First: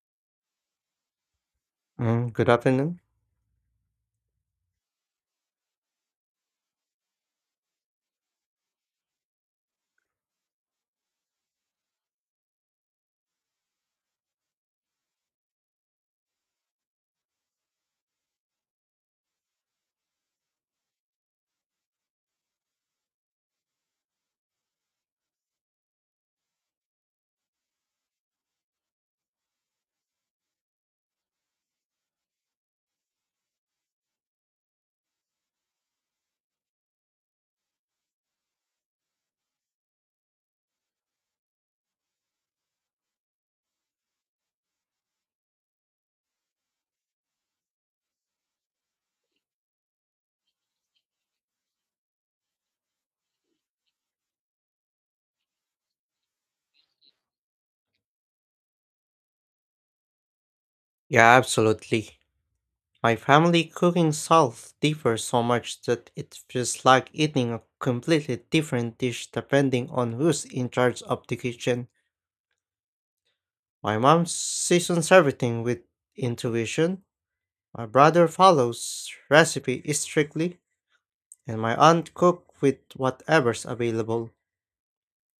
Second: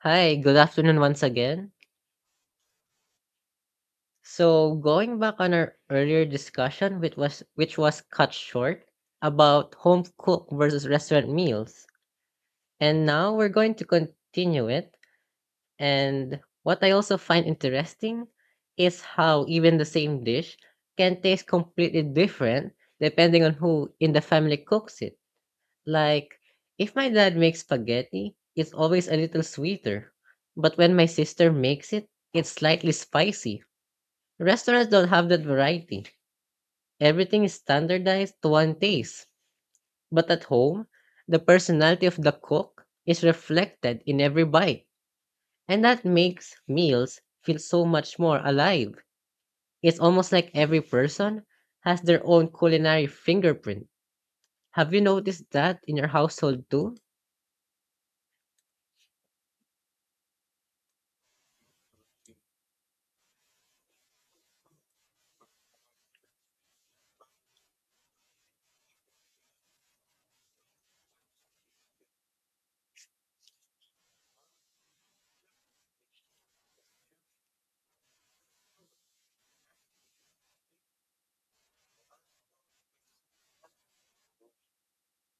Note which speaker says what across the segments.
Speaker 1: Hi, good afternoon once again.
Speaker 2: Mm, good afternoon.
Speaker 1: So, going back on our earlier discussion, which was cut short about home cook versus restaurant meals, and now we're going to continue it. And what I also find interesting is how even the same dish can taste completely different depending on who in the family cooks it. Like, if my dad makes spaghetti, it's always a little sweeter, but when my sister makes it, it's slightly spicy. Restaurants don't have that variety. Everything is standardized to one taste. But at home, the personality of the cook is reflected in every bite. And that makes meals feel so much more alive. It's almost like every person has their own culinary fingerprint. Have you noticed that in your household too?
Speaker 2: Yeah, absolutely. My family cooking style differs so much that it feels like eating a completely different dish depending on who's in charge of the kitchen. My mom seasons everything with intuition. My brother follows recipe strictly, and my aunt cooks with whatever's available.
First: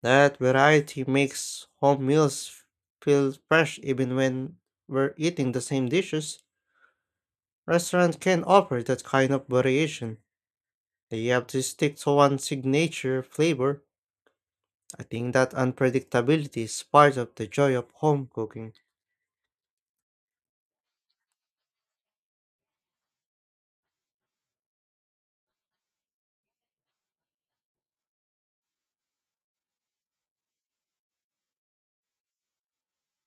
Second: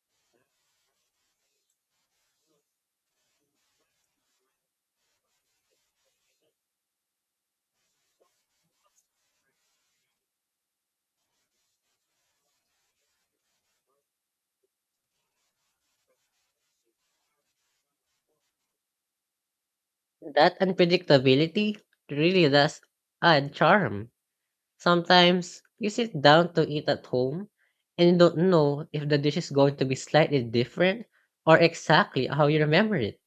Speaker 2: That variety makes home meals feel fresh even when we're eating the same dishes. Restaurants can offer that kind of variation. They have to stick to one signature flavor. I think that unpredictability is part of the joy of home cooking.
Speaker 1: That unpredictability really does add charm. Sometimes you sit down to eat at home and you don't know if the dish is going to be slightly different or exactly how you remember it.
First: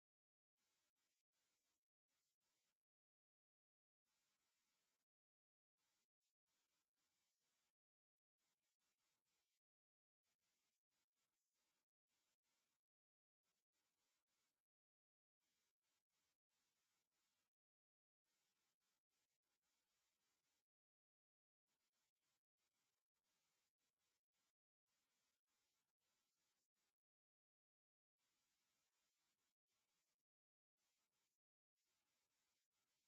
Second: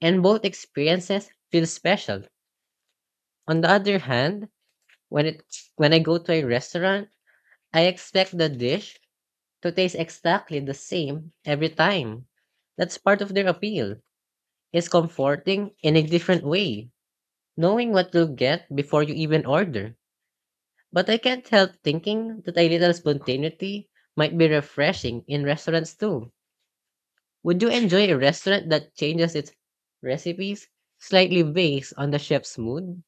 Speaker 1: And both experiences feel special. On the other hand, when it when I go to a restaurant, I expect the dish to taste exactly the same every time. That's part of their appeal. It's comforting in a different way, knowing what you'll get before you even order. But I can't help thinking that a little spontaneity might be refreshing in restaurants too. Would you enjoy a restaurant that changes its recipes slightly based on the chef's mood?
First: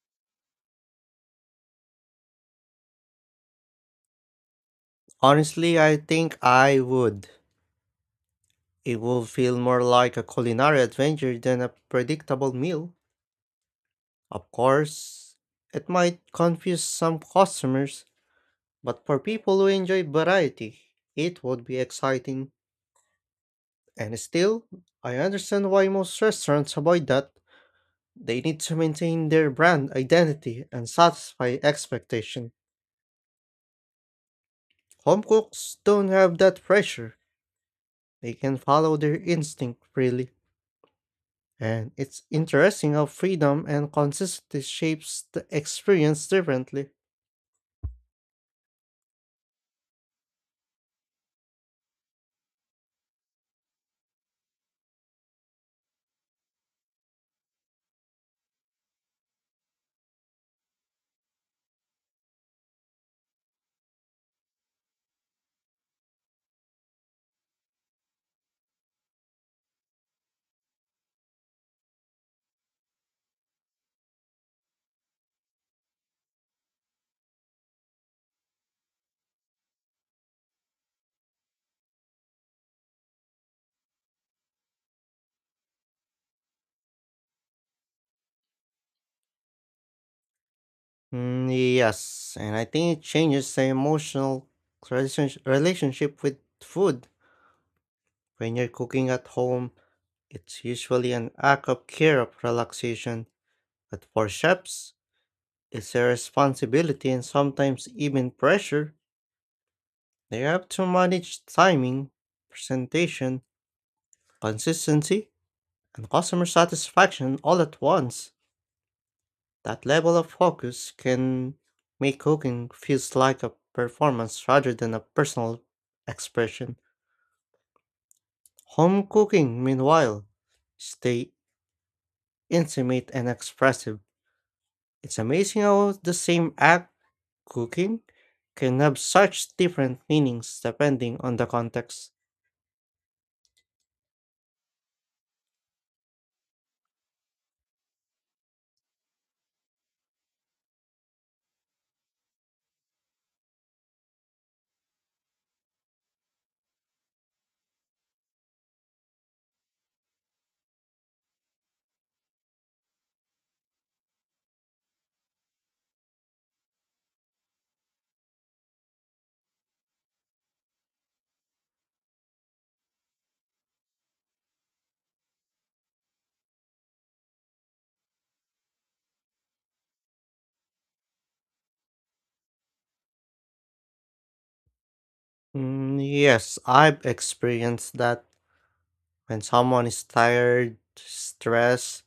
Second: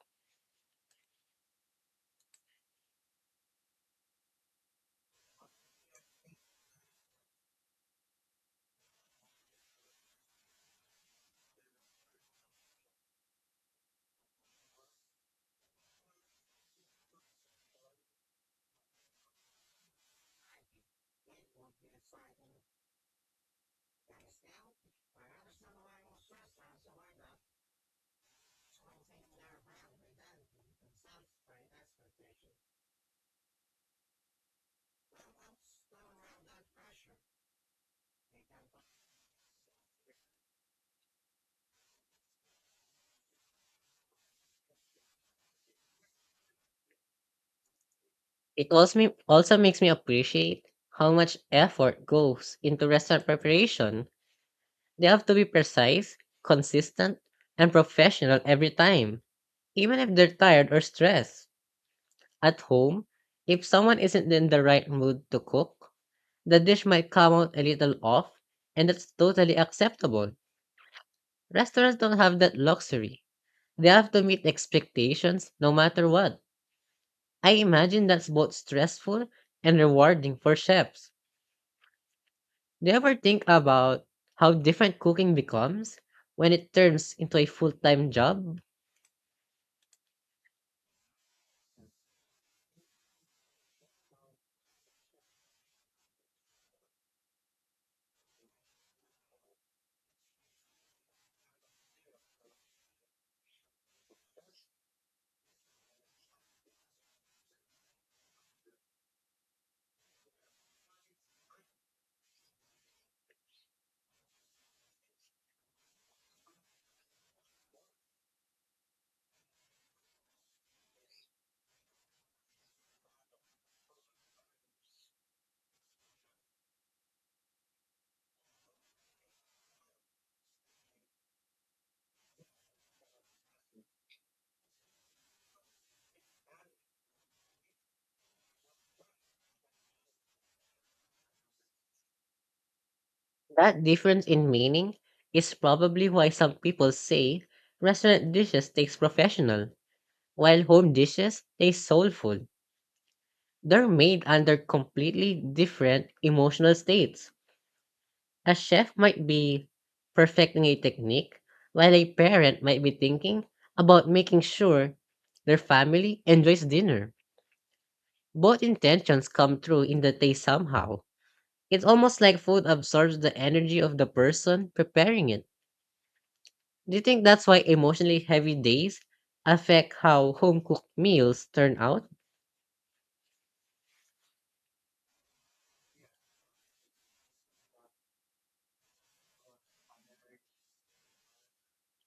Speaker 2: Honestly, I think I would. It would feel more like a culinary adventure than a predictable meal. Of course, it might confuse some customers, but for people who enjoy variety, it would be exciting. And still, I understand why most restaurants avoid that. They need to maintain their brand identity and satisfy expectation. Home cooks don't have that pressure. They can follow their instinct freely. And it's interesting how freedom and consistency shapes the experience differently.
Speaker 1: Also makes me appreciate how much effort goes into restaurant preparation. They have to be precise, consistent, and professional every time, even if they're tired or stressed. At home, if someone isn't in the right mood to cook, the dish might come out a little off, and that's totally acceptable. Restaurants don't have that luxury. They have to meet expectations no matter what. I imagine that's both stressful and rewarding for chefs. Do you ever think about how different cooking becomes when it turns into a full time job?
Speaker 2: Mm, yes, and I think it changes the emotional relationship with food. When you're cooking at home, it's usually an act of care of relaxation. But for chefs, it's a responsibility and sometimes even pressure. They have to manage timing, presentation, consistency, and customer satisfaction all at once. That level of focus can make cooking feels like a performance rather than a personal expression. Home cooking, meanwhile, stay intimate and expressive. It's amazing how the same act, cooking, can have such different meanings depending on the context.
Speaker 1: That difference in meaning is probably why some people say restaurant dishes taste professional, while home dishes taste soulful. They're made under completely different emotional states. A chef might be perfecting a technique, while a parent might be thinking about making sure their family enjoys dinner. Both intentions come through in the taste somehow. It's almost like food absorbs the energy of the person preparing it. Do you think that's why emotionally heavy days affect how home cooked meals turn out?
Speaker 2: Mm, yes, I've experienced that. When someone is tired, stressed,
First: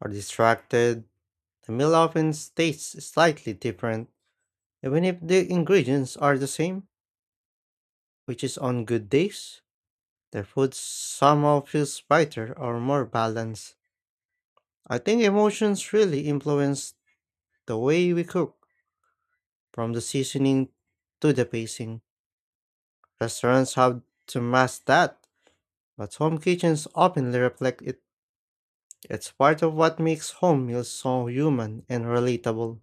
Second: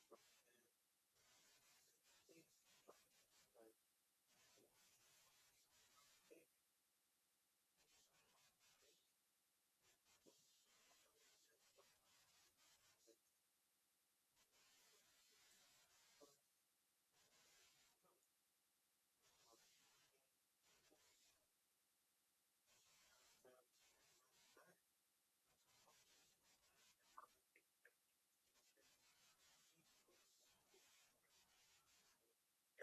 Speaker 2: or distracted, the meal often tastes slightly different, even if the ingredients are the same, which is on good days. The food somehow feels brighter or more balanced. I think emotions really influence the way we cook, from the seasoning to the pacing. Restaurants have to mask that, but home kitchens openly reflect it. It's part of what makes home meals so human and relatable.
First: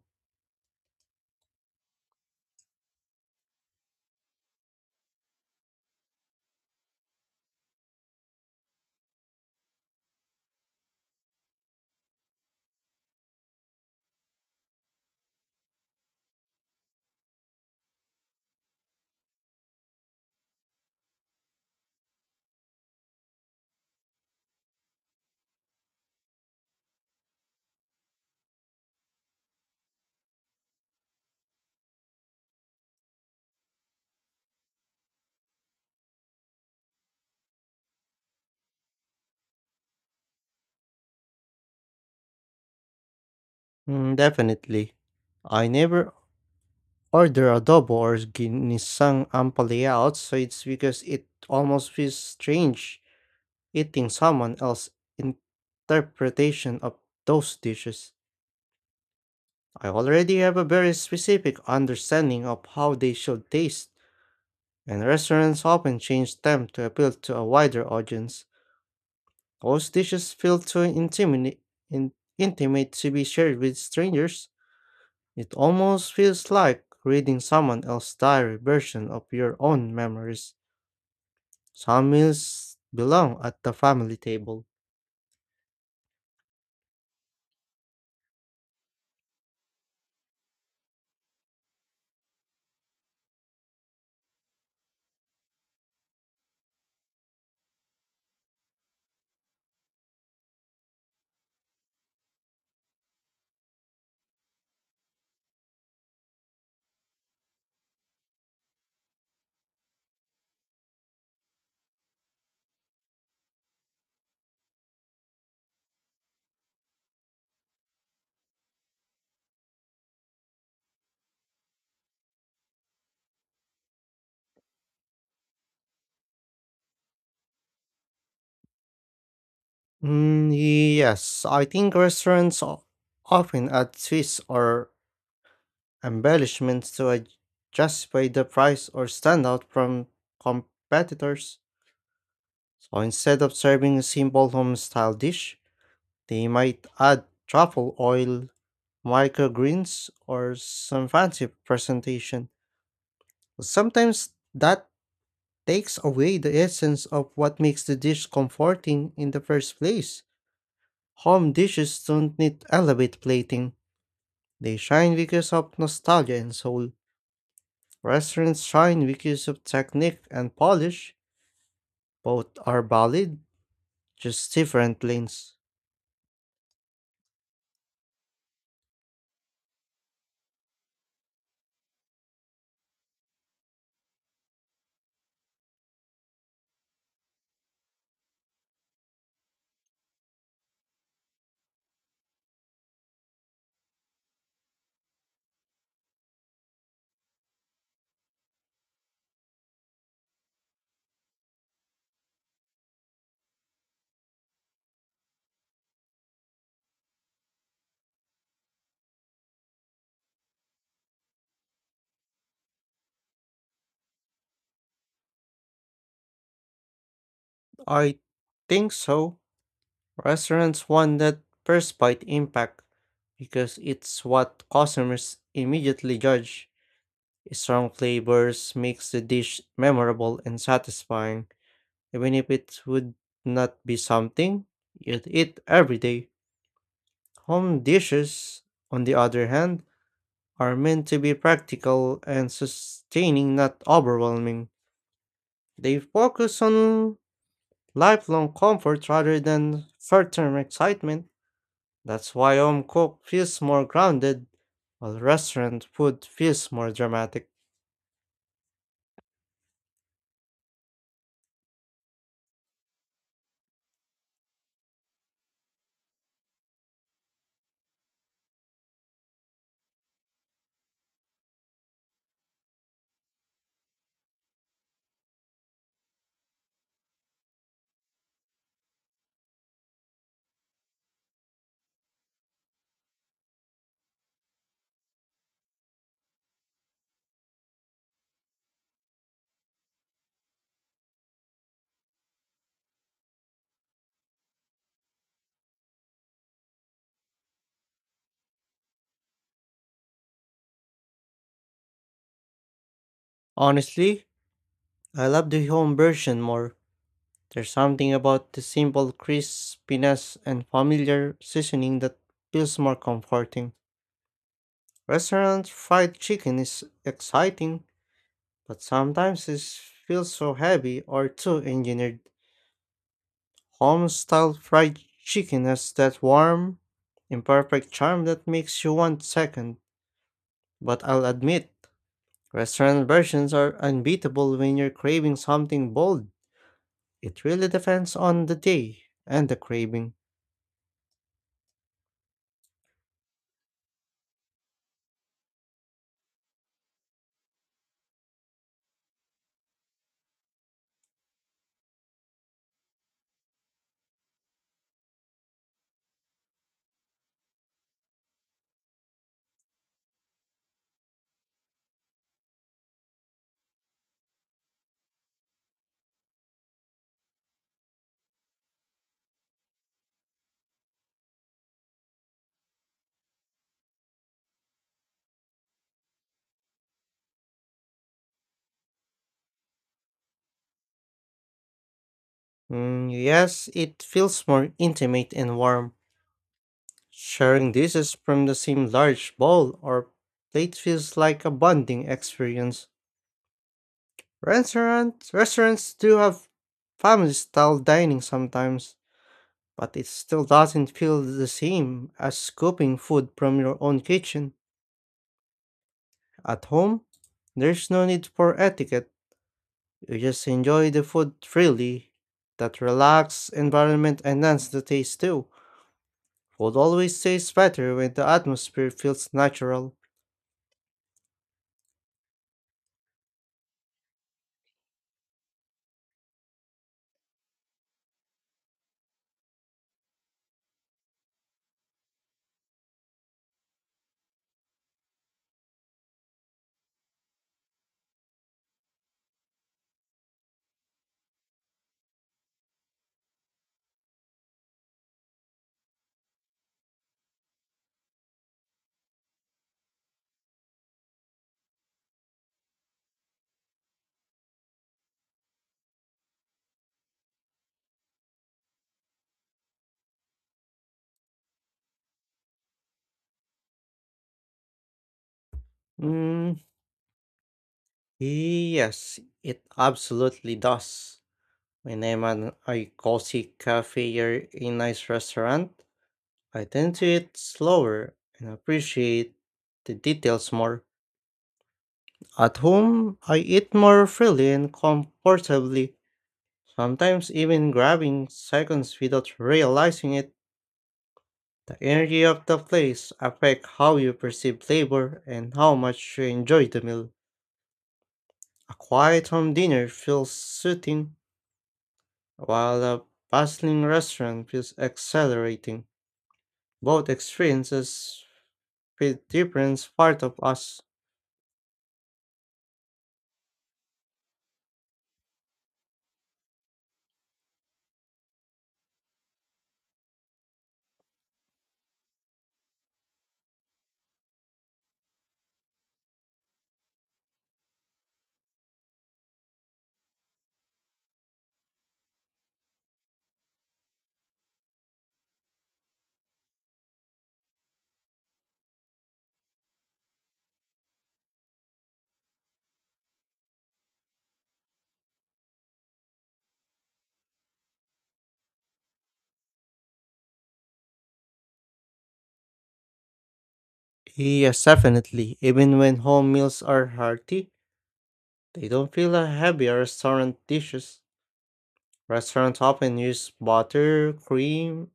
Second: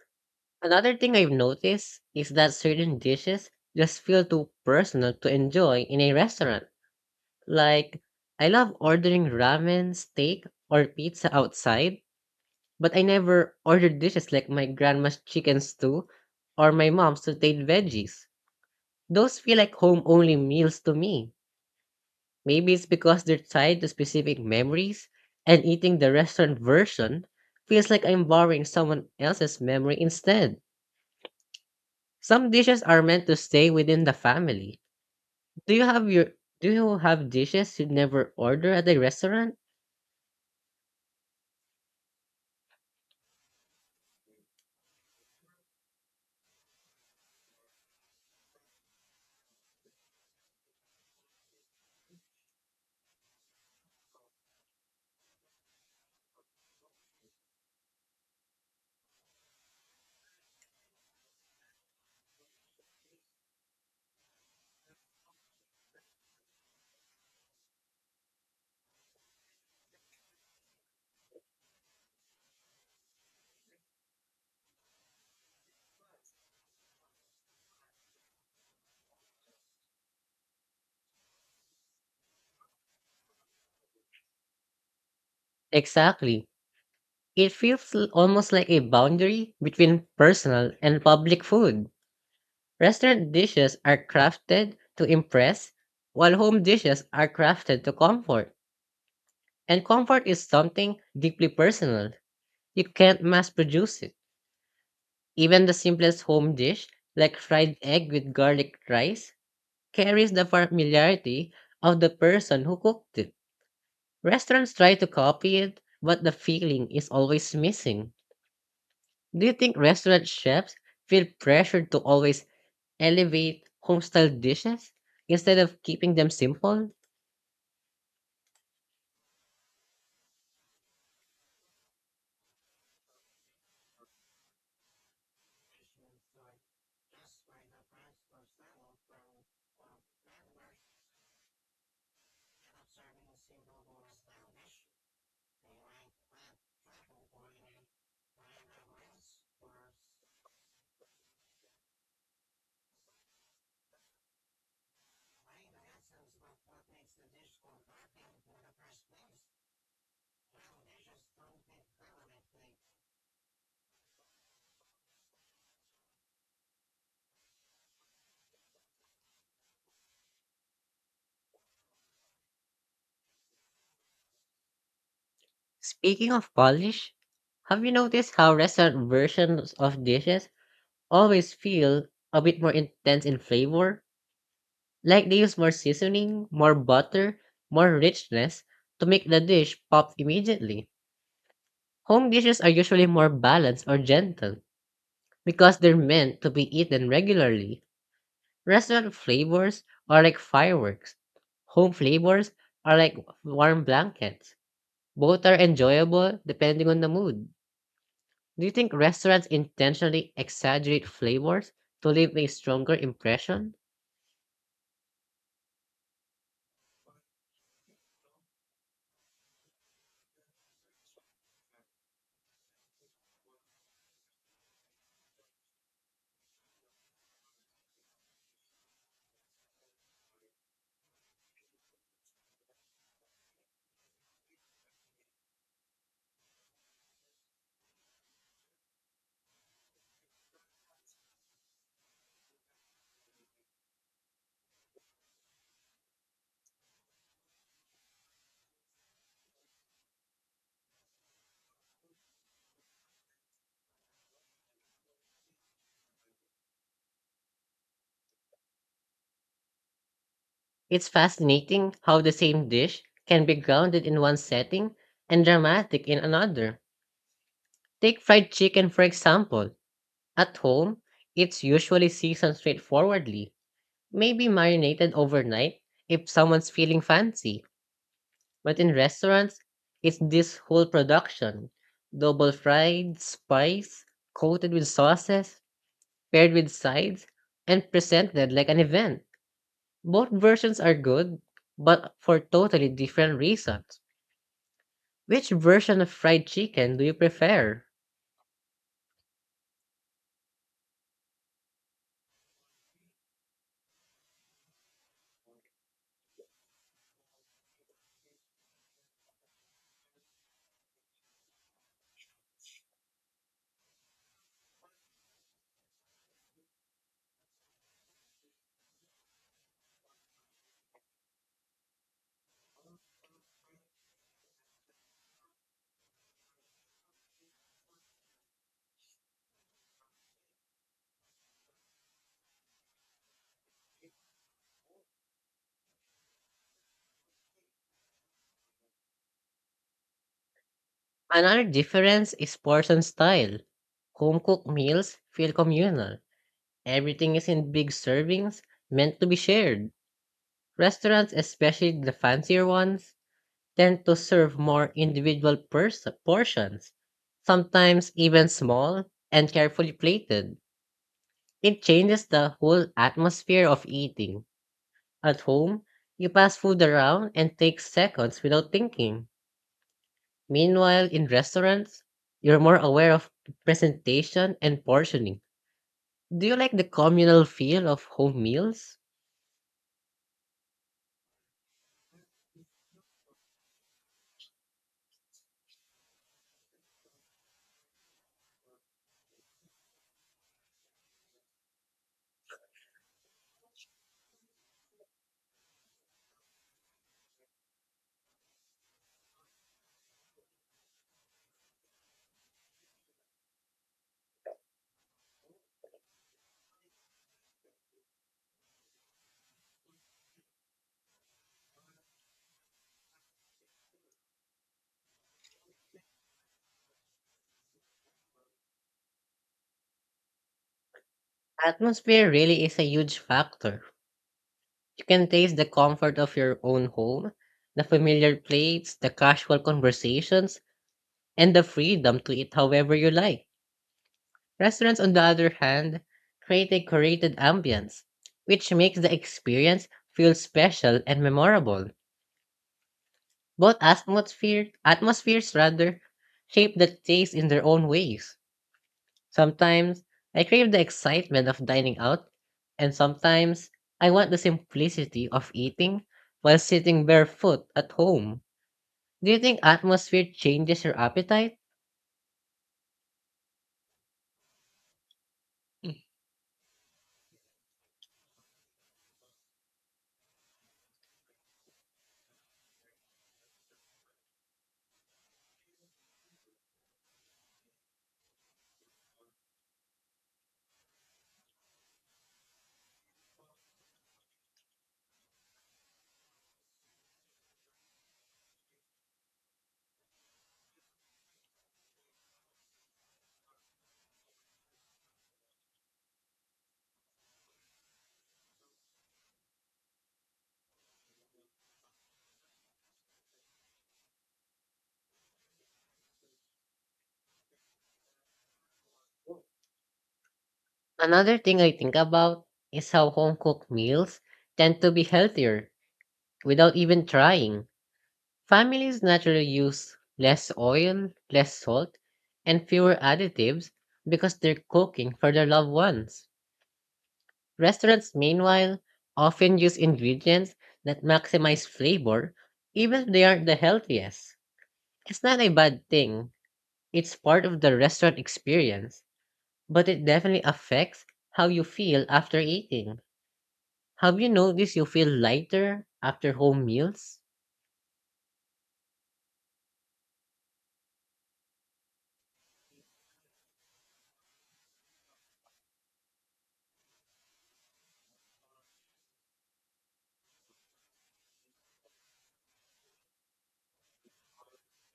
Speaker 1: Another thing I've noticed is that certain dishes just feel too personal to enjoy in a restaurant. Like, I love ordering ramen, steak, or pizza outside, but I never order dishes like my grandma's chicken stew or my mom's sauteed veggies. Those feel like home only meals to me. Maybe it's because they're tied to specific memories, and eating the restaurant version feels like I'm borrowing someone else's memory instead. Some dishes are meant to stay within the family. Do you have your do you have dishes you never order at the restaurant?
Speaker 2: Mm, definitely. I never order adobo or ginisang ampalaya outside because it almost feels strange eating someone else's interpretation of those dishes. I already have a very specific understanding of how they should taste, and restaurants often change them to appeal to a wider audience. Most dishes feel too intimate, in, intimate to be shared with strangers. It almost feels like reading someone else's diary version of your own memories. Some meals belong at the family table.
Speaker 1: Exactly. It feels almost like a boundary between personal and public food. Restaurant dishes are crafted to impress, while home dishes are crafted to comfort. And comfort is something deeply personal. You can't mass produce it. Even the simplest home dish, like fried egg with garlic rice, carries the familiarity of the person who cooked it. Restaurants try to copy it, but the feeling is always missing. Do you think restaurant chefs feel pressured to always elevate homestyle dishes instead of keeping them simple?
Speaker 2: Mm, yes, I think restaurants often add twists or embellishments to justify the price or stand out from competitors. So instead of serving a simple home style dish, they might add truffle oil, microgreens, or some fancy presentation. Sometimes that takes away the essence of what makes the dish comforting in the first place. Home dishes don't need elevate plating. They shine because of nostalgia and soul. Restaurants shine because of technique and polish. Both are valid, just different lanes.
Speaker 1: Speaking of polish, have you noticed how restaurant versions of dishes always feel a bit more intense in flavor? Like they use more seasoning, more butter, more richness to make the dish pop immediately. Home dishes are usually more balanced or gentle because they're meant to be eaten regularly. Restaurant flavors are like fireworks. Home flavors are like warm blankets. Both are enjoyable depending on the mood. Do you think restaurants intentionally exaggerate flavors to leave a stronger impression?
Speaker 2: I think so. Restaurants want that first bite impact because it's what customers immediately judge. Strong flavors makes the dish memorable and satisfying, even if it would not be something you'd eat every day. Home dishes, on the other hand, are meant to be practical and sustaining, not overwhelming. They focus on lifelong comfort rather than short-term excitement. That's why home cooked feels more grounded, while restaurant food feels more dramatic.
Speaker 1: It's fascinating how the same dish can be grounded in one setting and dramatic in another. Take fried chicken, for example. At home, it's usually seasoned straightforwardly, maybe marinated overnight if someone's feeling fancy. But in restaurants, it's this whole production: double fried, spiced, coated with sauces, paired with sides, and presented like an event. Both versions are good, but for totally different reasons. Which version of fried chicken do you prefer?
Speaker 2: Honestly, I love the home version more. There's something about the simple crispiness and familiar seasoning that feels more comforting. Restaurant fried chicken is exciting, but sometimes it feels so heavy or too engineered. Home style fried chicken has that warm, imperfect charm that makes you want second. But I'll admit, restaurant versions are unbeatable when you're craving something bold. It really depends on the day and the craving.
Speaker 1: Another difference is portion style. Home cooked meals feel communal. Everything is in big servings meant to be shared. Restaurants, especially the fancier ones, tend to serve more individual portions, sometimes even small and carefully plated. It changes the whole atmosphere of eating. At home, you pass food around and take seconds without thinking. Meanwhile, in restaurants, you're more aware of presentation and portioning. Do you like the communal feel of home meals?
Speaker 2: Mm, yes, it feels more intimate and warm. Sharing dishes from the same large bowl or plate feels like a bonding experience. Restaurants do have family style dining sometimes, but it still doesn't feel the same as scooping food from your own kitchen. At home, there's no need for etiquette. You just enjoy the food freely. That relaxed environment enhances the taste too. Food always tastes better when the atmosphere feels natural.
Speaker 1: Atmosphere really is a huge factor. You can taste the comfort of your own home, the familiar plates, the casual conversations, and the freedom to eat however you like. Restaurants, on the other hand, create a curated ambience, which makes the experience feel special and memorable. Both atmospheres rather, shape the taste in their own ways. Sometimes I crave the excitement of dining out, and sometimes I want the simplicity of eating while sitting barefoot at home. Do you think atmosphere changes your appetite? Mm.
Speaker 2: Mm, yes, it absolutely does. When I'm at a cozy cafe or a nice restaurant, I tend to eat slower and appreciate the details more. At home, I eat more freely and comfortably, sometimes even grabbing seconds without realizing it. The energy of the place affects how you perceive flavor and how much you enjoy the meal. A quiet home dinner feels soothing, while a bustling restaurant feels exhilarating. Both experiences fit different parts of us.
Speaker 1: Another thing I think about is how home cooked meals tend to be healthier without even trying. Families naturally use less oil, less salt, and fewer additives because they're cooking for their loved ones. Restaurants, meanwhile, often use ingredients that maximize flavor even if they aren't the healthiest. It's not a bad thing, it's part of the restaurant experience, but it definitely affects how you feel after eating. Have you noticed you feel lighter after home meals?
Speaker 2: Yes, definitely. Even when home meals are hearty, they don't feel as heavy as restaurant dishes. Restaurants often use butter, cream,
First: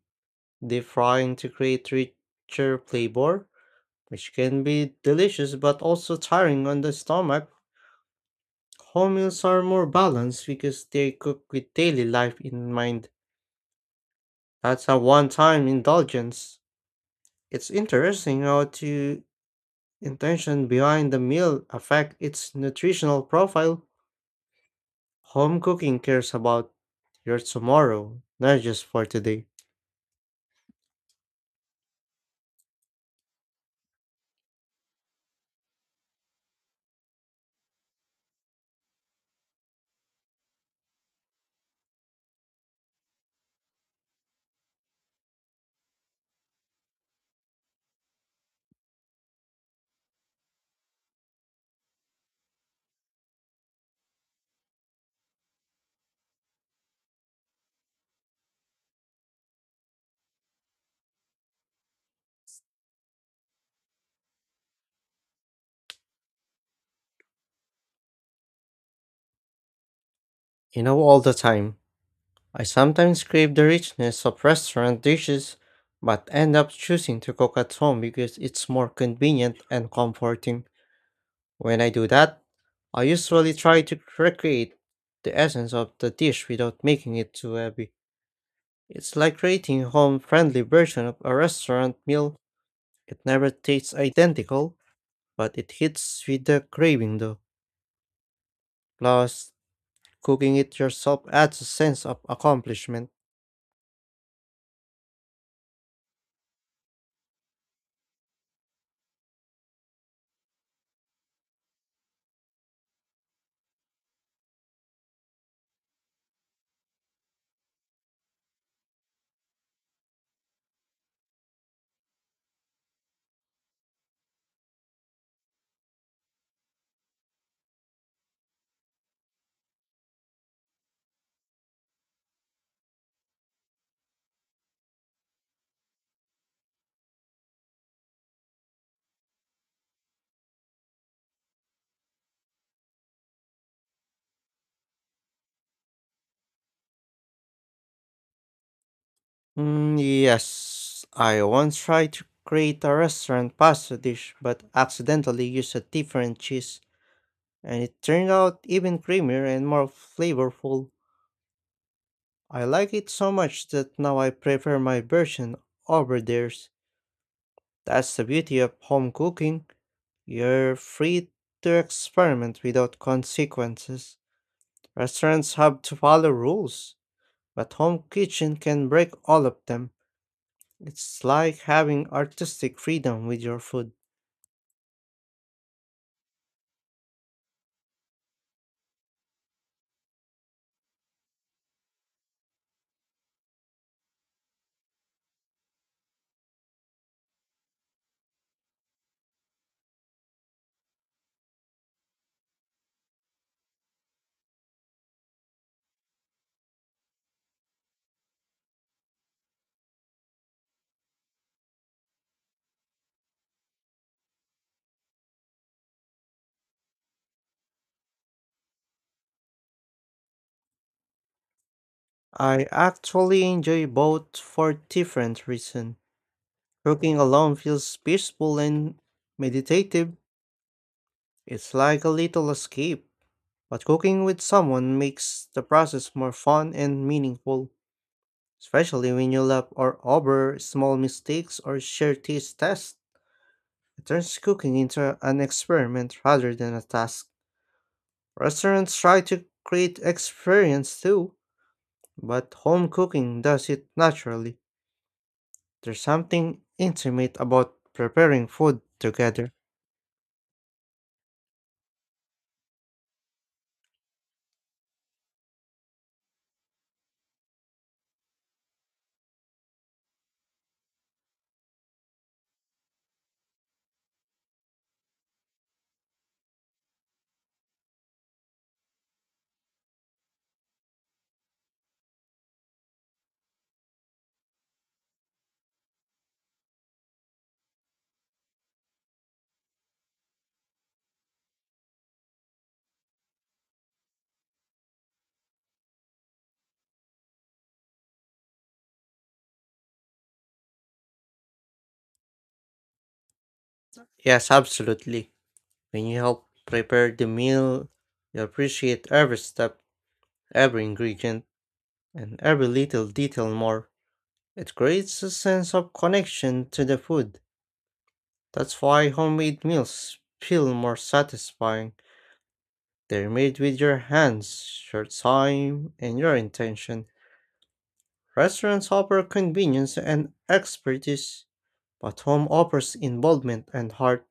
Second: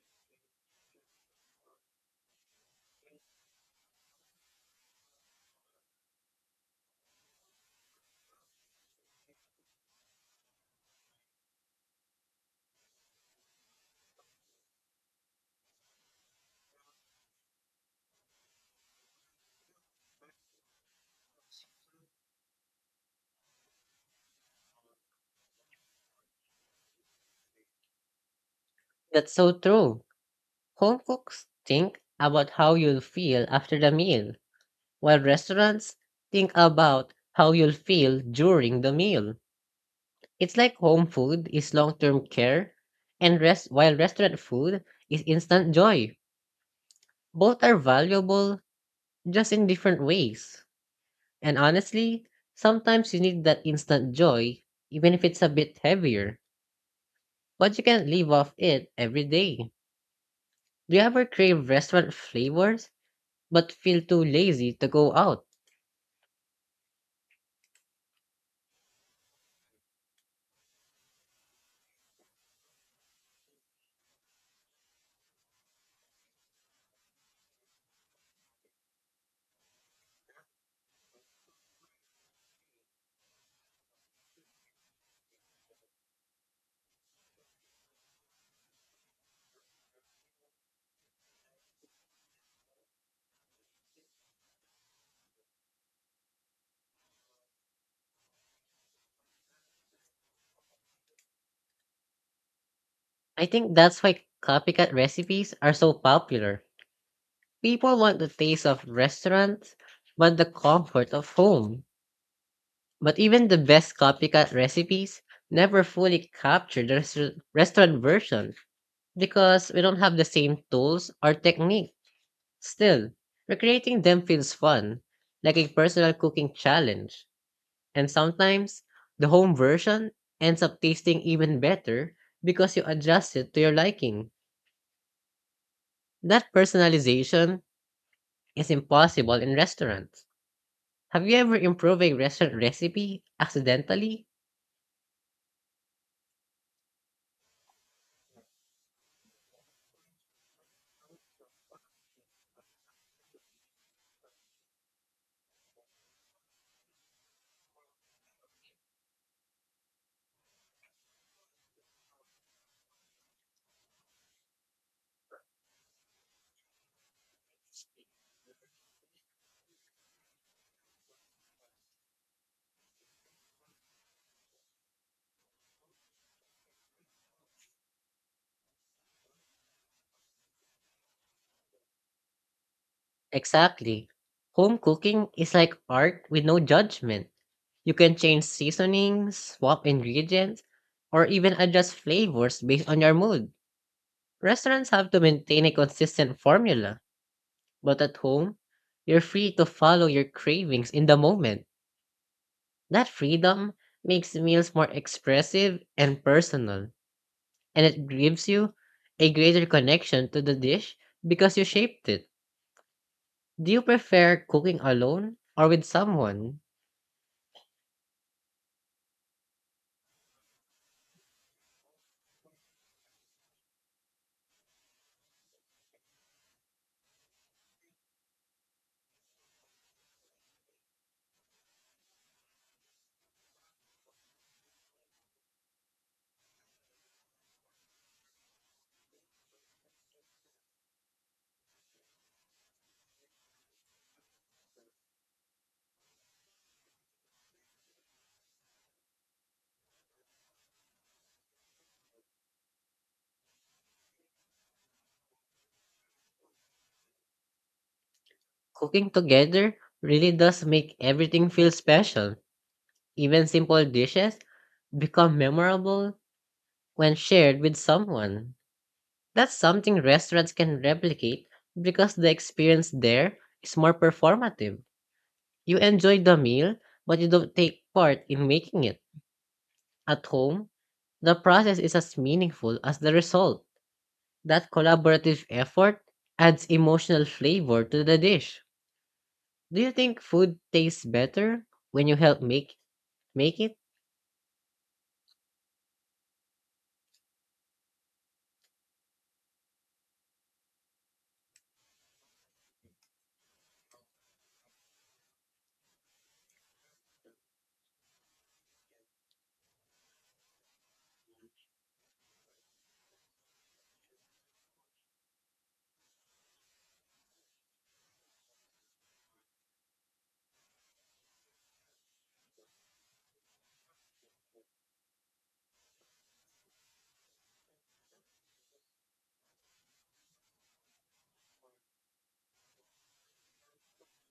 Speaker 2: deep frying to create richer flavor which can be delicious but also tiring on the stomach. Home meals are more balanced because they cook with daily life in mind. That's a one time indulgence. It's interesting how to intention behind the meal affect its nutritional profile. Home cooking cares about your tomorrow, not just for
Speaker 1: That's
Speaker 2: today.
Speaker 1: so true. Home cooks think about how you'll feel after the meal, while restaurants think about how you'll feel during the meal. It's like home food is long-term care and rest while restaurant food is instant joy. Both are valuable just in different ways. And honestly, sometimes you need that instant joy even if it's a bit heavier, but you can't live off it every day. Do you ever crave restaurant flavors but feel too lazy to go out?
Speaker 2: You know all the time. I sometimes crave the richness of restaurant dishes, but end up choosing to cook at home because it's more convenient and comforting. When I do that, I usually try to recreate the essence of the dish without making it too heavy. It's like creating a home-friendly version of a restaurant meal. It never tastes identical, but it hits with the craving though. Plus, cooking it yourself adds a sense of accomplishment.
Speaker 1: I think that's why copycat recipes are so popular. People want the taste of restaurants but the comfort of home. But even the best copycat recipes never fully capture the restaurant version because we don't have the same tools or technique. Still, recreating them feels fun, like a personal cooking challenge. And sometimes, the home version ends up tasting even better because you adjust it to your liking. That personalization is impossible in restaurants. Have you ever improved a restaurant recipe accidentally?
Speaker 2: Mm, yes, I once tried to create a restaurant pasta dish but accidentally used a different cheese, and it turned out even creamier and more flavorful. I like it so much that now I prefer my version over theirs. That's the beauty of home cooking. You're free to experiment without consequences. Restaurants have to follow rules, but home kitchen can break all of them. It's like having artistic freedom with your food.
Speaker 1: Exactly. Home cooking is like art with no judgment. You can change seasonings, swap ingredients, or even adjust flavors based on your mood. Restaurants have to maintain a consistent formula, but at home, you're free to follow your cravings in the moment. That freedom makes meals more expressive and personal, and it gives you a greater connection to the dish because you shaped it. Do you prefer cooking alone or with someone?
Speaker 2: I actually enjoy both for different reasons. Cooking alone feels peaceful and meditative. It's like a little escape. But cooking with someone makes the process more fun and meaningful, especially when you laugh or over small mistakes or share taste tests. It turns cooking into an experiment rather than a task. Restaurants try to create experience too, but home cooking does it naturally. There's something intimate about preparing food
Speaker 1: Cooking
Speaker 2: together.
Speaker 1: together really does make everything feel special. Even simple dishes become memorable when shared with someone. That's something restaurants can replicate because the experience there is more performative. You enjoy the meal, but you don't take part in making it. At home, the process is as meaningful as the result. That collaborative effort adds emotional flavor to the dish. Do you think food tastes better when you help make it?
Speaker 2: Yes, absolutely. When you help prepare the meal, you appreciate every step, every ingredient, and every little detail more. It creates a sense of connection to the food. That's why homemade meals feel more satisfying. They're made with your hands, your time, and your intention. Restaurants offer convenience and expertise, but home offers involvement and heart.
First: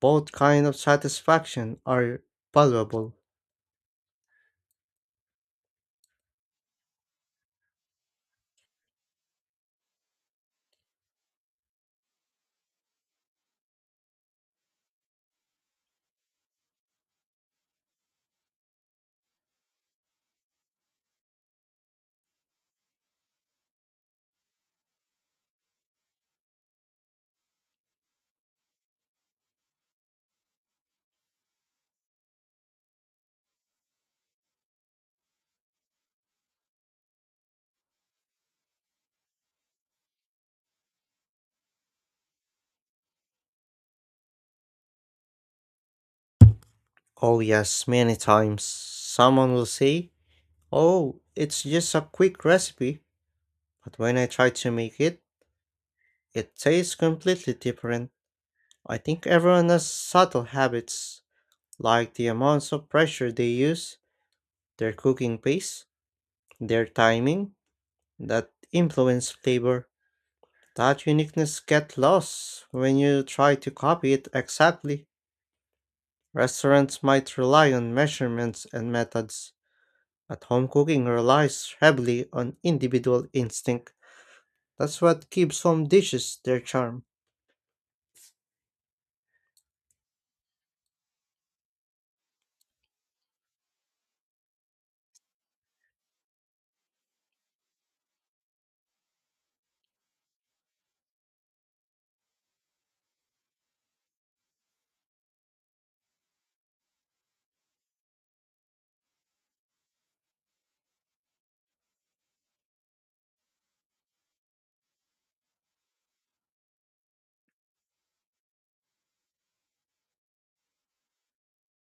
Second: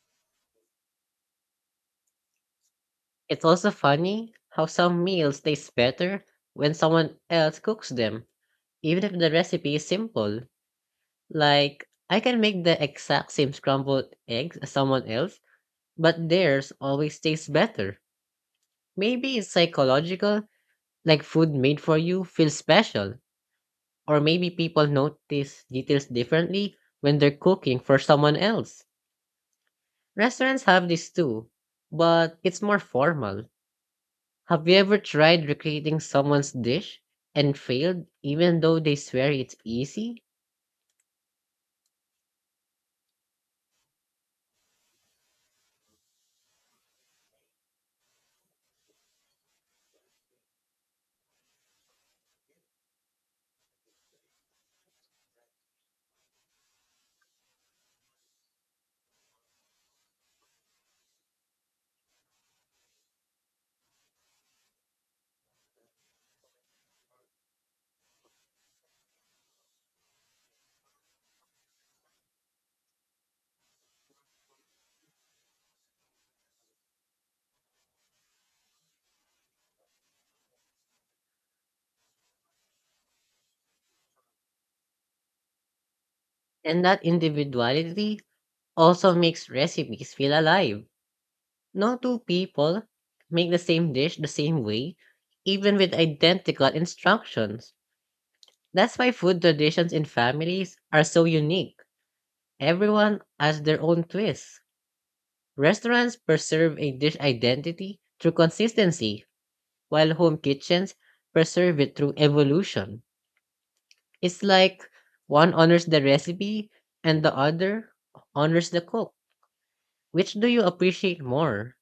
Speaker 2: Both kind of satisfaction are valuable.
Speaker 1: It's also funny how some meals taste better when someone else cooks them, even if the recipe is simple. Like I can make the exact same scrambled eggs as someone else, but theirs always tastes better. Maybe it's psychological, like food made for you feels special, or maybe people notice details differently when they're cooking for someone else. Restaurants have this too, but it's more formal. Have you ever tried recreating someone's dish and failed, even though they swear it's easy?
Speaker 2: Oh yes, many times someone will say, "Oh, it's just a quick recipe," but when I try to make it, it tastes completely different. I think everyone has subtle habits, like the amounts of pressure they use, their cooking pace, their timing, that influence flavor. That uniqueness gets lost when you try to copy it exactly. Restaurants might rely on measurements and methods, but home cooking relies heavily on individual instinct. That's what gives home dishes their
Speaker 1: And that
Speaker 2: charm.
Speaker 1: individuality also makes recipes feel alive. No two people make the same dish the same way, even with identical instructions. That's why food traditions in families are so unique. Everyone has their own twist. Restaurants preserve a dish identity through consistency, while home kitchens preserve it through evolution. It's like one honors the recipe and the other honors the cook. Which do you appreciate more?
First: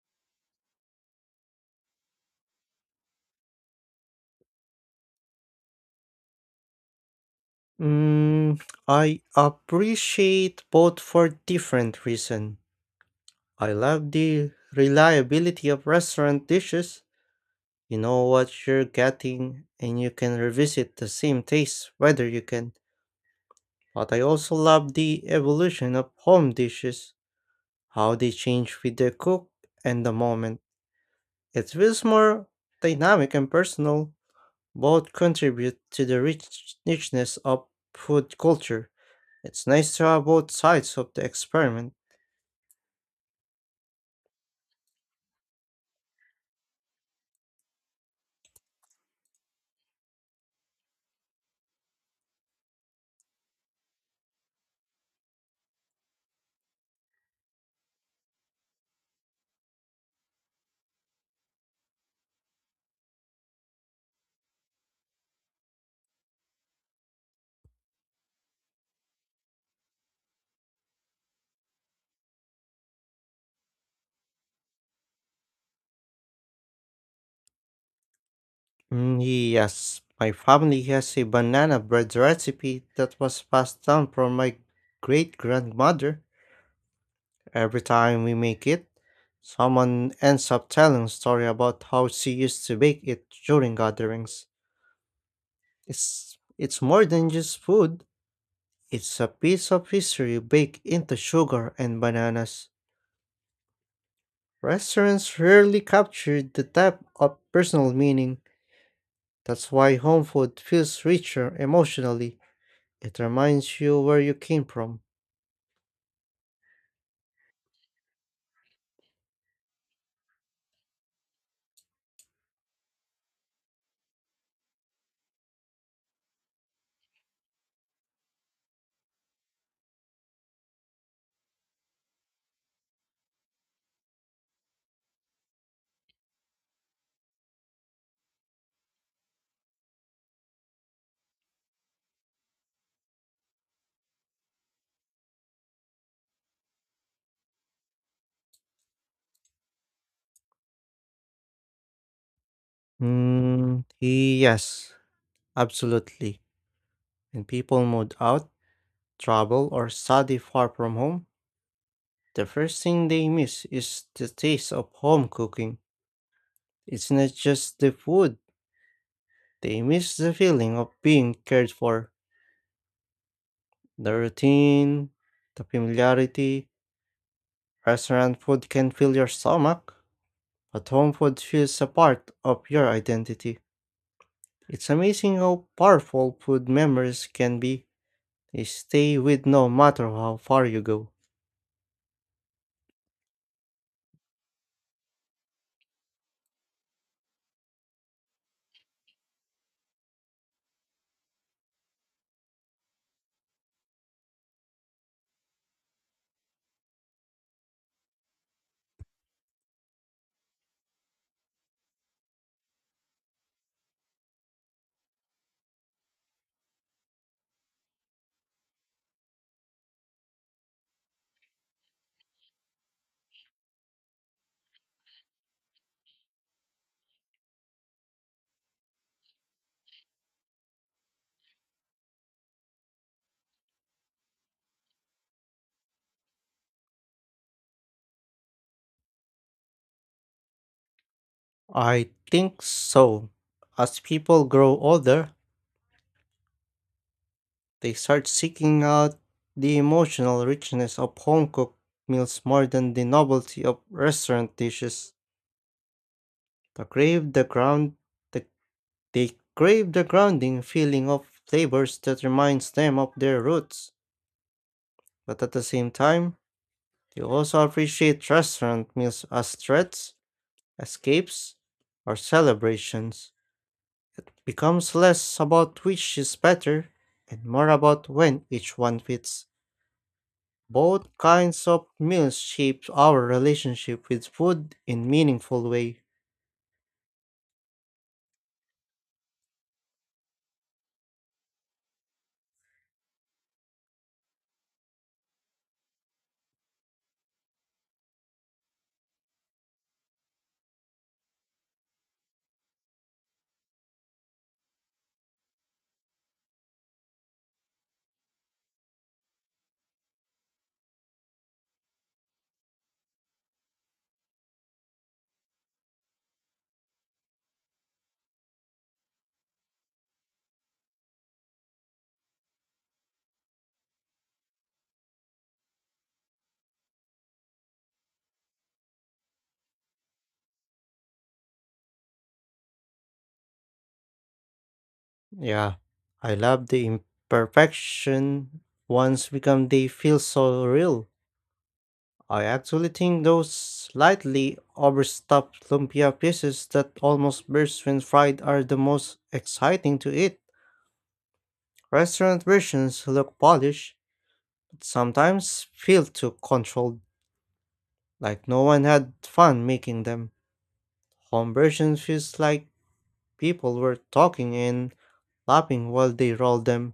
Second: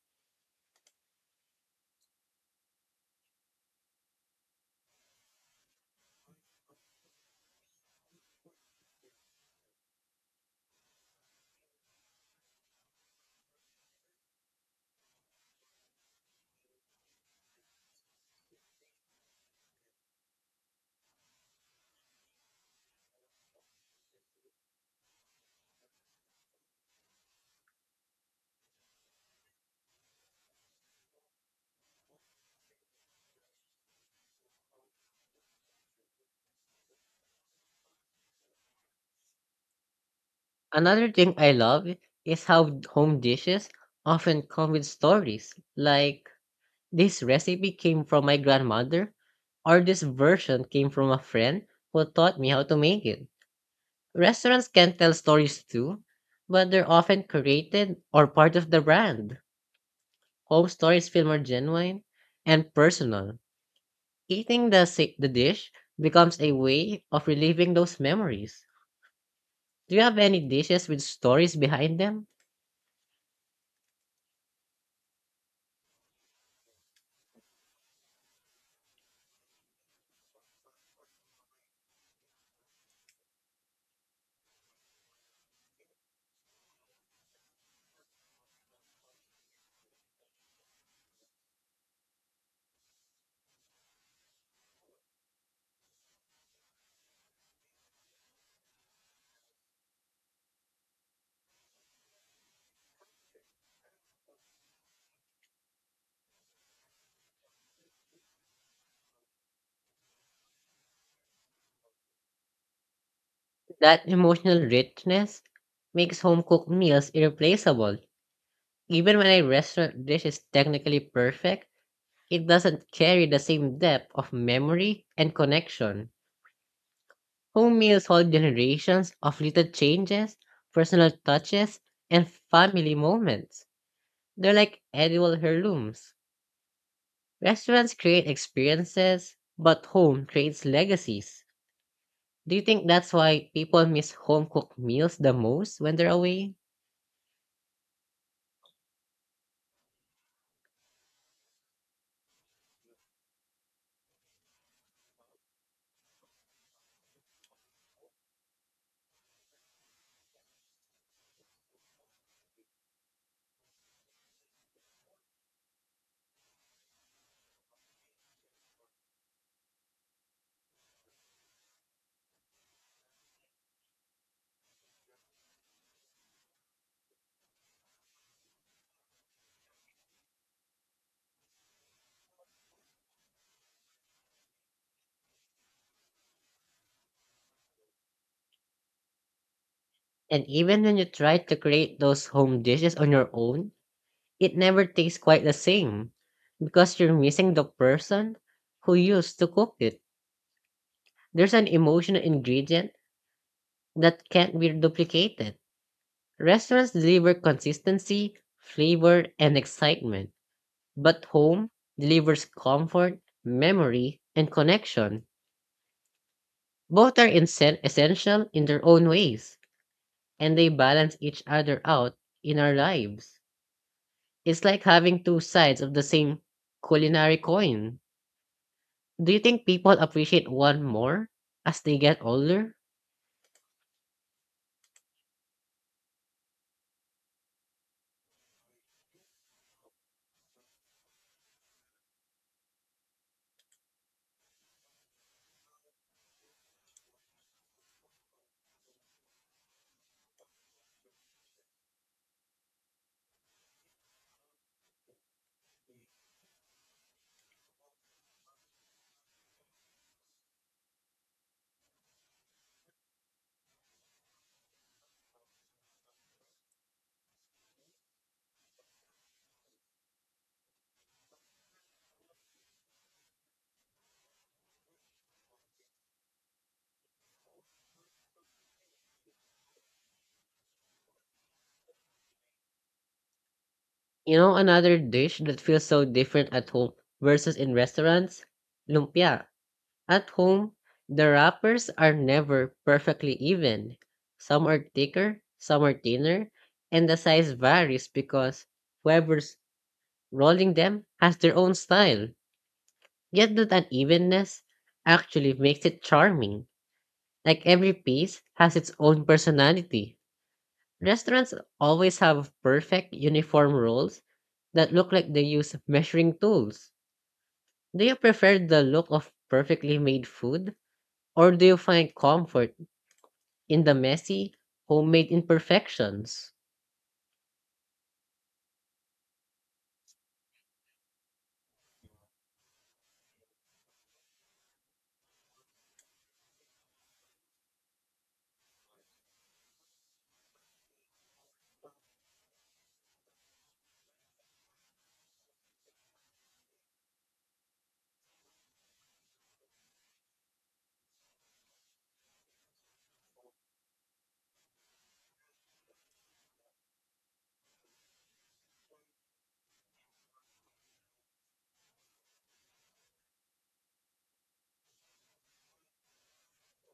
Speaker 2: Mm, I appreciate both for different reasons. I love the reliability of restaurant dishes. You know what you're getting, and you can revisit the same taste whether you can. But I also love the evolution of home dishes. How they change with the cook and the moment. It feels more dynamic and personal. Both contribute to the richness of food culture. It's nice to have both sides
Speaker 1: Another
Speaker 2: of the
Speaker 1: thing I love
Speaker 2: experiment.
Speaker 1: is how home dishes often come with stories, like this recipe came from my grandmother, or this version came from a friend who taught me how to make it. Restaurants can tell stories too, but they're often created or part of the brand. Home stories feel more genuine and personal. Eating the dish becomes a way of reliving those memories. Do you have any dishes with stories behind them?
Speaker 2: Mm, yes, my family has a banana bread recipe that was passed down from my great grandmother. Every time we make it, someone ends up telling a story about how she used to bake it during gatherings. It's more than just food. It's a piece of history baked into sugar and bananas. Restaurants rarely capture the type of personal meaning. That's why home food feels richer emotionally. It reminds you
Speaker 1: That
Speaker 2: where you
Speaker 1: emotional
Speaker 2: came from.
Speaker 1: richness makes home cooked meals irreplaceable. Even when a restaurant dish is technically perfect, it doesn't carry the same depth of memory and connection. Home meals hold generations of little changes, personal touches, and family moments. They're like edible heirlooms. Restaurants create experiences, but home creates legacies. Do you think that's why people miss home cooked meals the most when they're away?
Speaker 2: Mm, yes, absolutely. When people move out, travel, or study far from home, the first thing they miss is the taste of home cooking. It's not just the food. They miss the feeling of being cared for, the routine, the familiarity. Restaurant food can fill your stomach, but home food feels a part of your identity. It's amazing how powerful food memories can be. They stay with no matter how
Speaker 1: And
Speaker 2: far you
Speaker 1: even when you
Speaker 2: go.
Speaker 1: try to create those home dishes on your own, it never tastes quite the same because you're missing the person who used to cook it. There's an emotional ingredient that can't be duplicated. Restaurants deliver consistency, flavor, and excitement. But home delivers comfort, memory, and connection. Both are essential in their own ways, and they balance each other out in our lives. It's like having two sides of the same culinary coin. Do you think people appreciate one more as they get older?
Speaker 2: I think so. As people grow older, they start seeking out the emotional richness of home cooked meals more than the novelty of restaurant dishes. The crave the ground the, they crave the grounding feeling of flavors that reminds them of their roots, but at the same time, they also appreciate restaurant meals as threats, escapes, or celebrations. It becomes less about which is better and more about when each one fits. Both kinds of meals shape our relationship with
Speaker 1: You know,
Speaker 2: food
Speaker 1: another
Speaker 2: in
Speaker 1: dish that
Speaker 2: meaningful
Speaker 1: feels
Speaker 2: way.
Speaker 1: so different at home versus in restaurants? Lumpia. At home, the wrappers are never perfectly even. Some are thicker, some are thinner, and the size varies because whoever's rolling them has their own style. Yet that unevenness actually makes it charming. Like every piece has its own personality. Restaurants always have perfect uniform rolls that look like they use measuring tools. Do you prefer the look of perfectly made food, or do you find comfort in the messy, homemade imperfections?
Speaker 2: Yeah, I love the imperfection once become they feel so real. I actually think those slightly overstuffed lumpia pieces that almost burst when fried are the most exciting to eat. Restaurant versions look polished, but sometimes feel too controlled, like no one had fun making them. Home versions feels like people were talking and laughing while they rolled them.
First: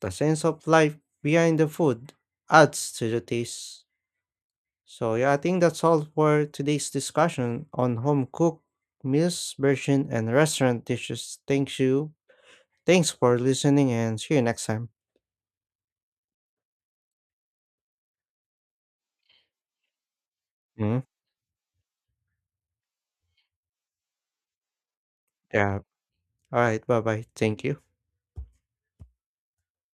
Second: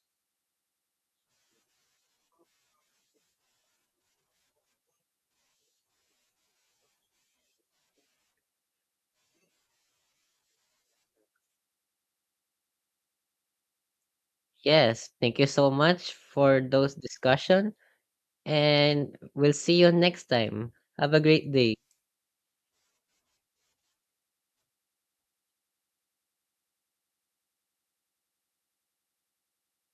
Speaker 2: The sense of life behind the food adds to the taste. So yeah, I think that's all for today's discussion on home cooked meals version and restaurant dishes. Thank you. Thanks for listening and see you next time.
Speaker 1: Yes, thank you so much for those discussion and we'll see you next time.
Speaker 2: Mhm.
Speaker 1: Have a great day.
Speaker 2: Yeah. All right. Bye bye. Thank you.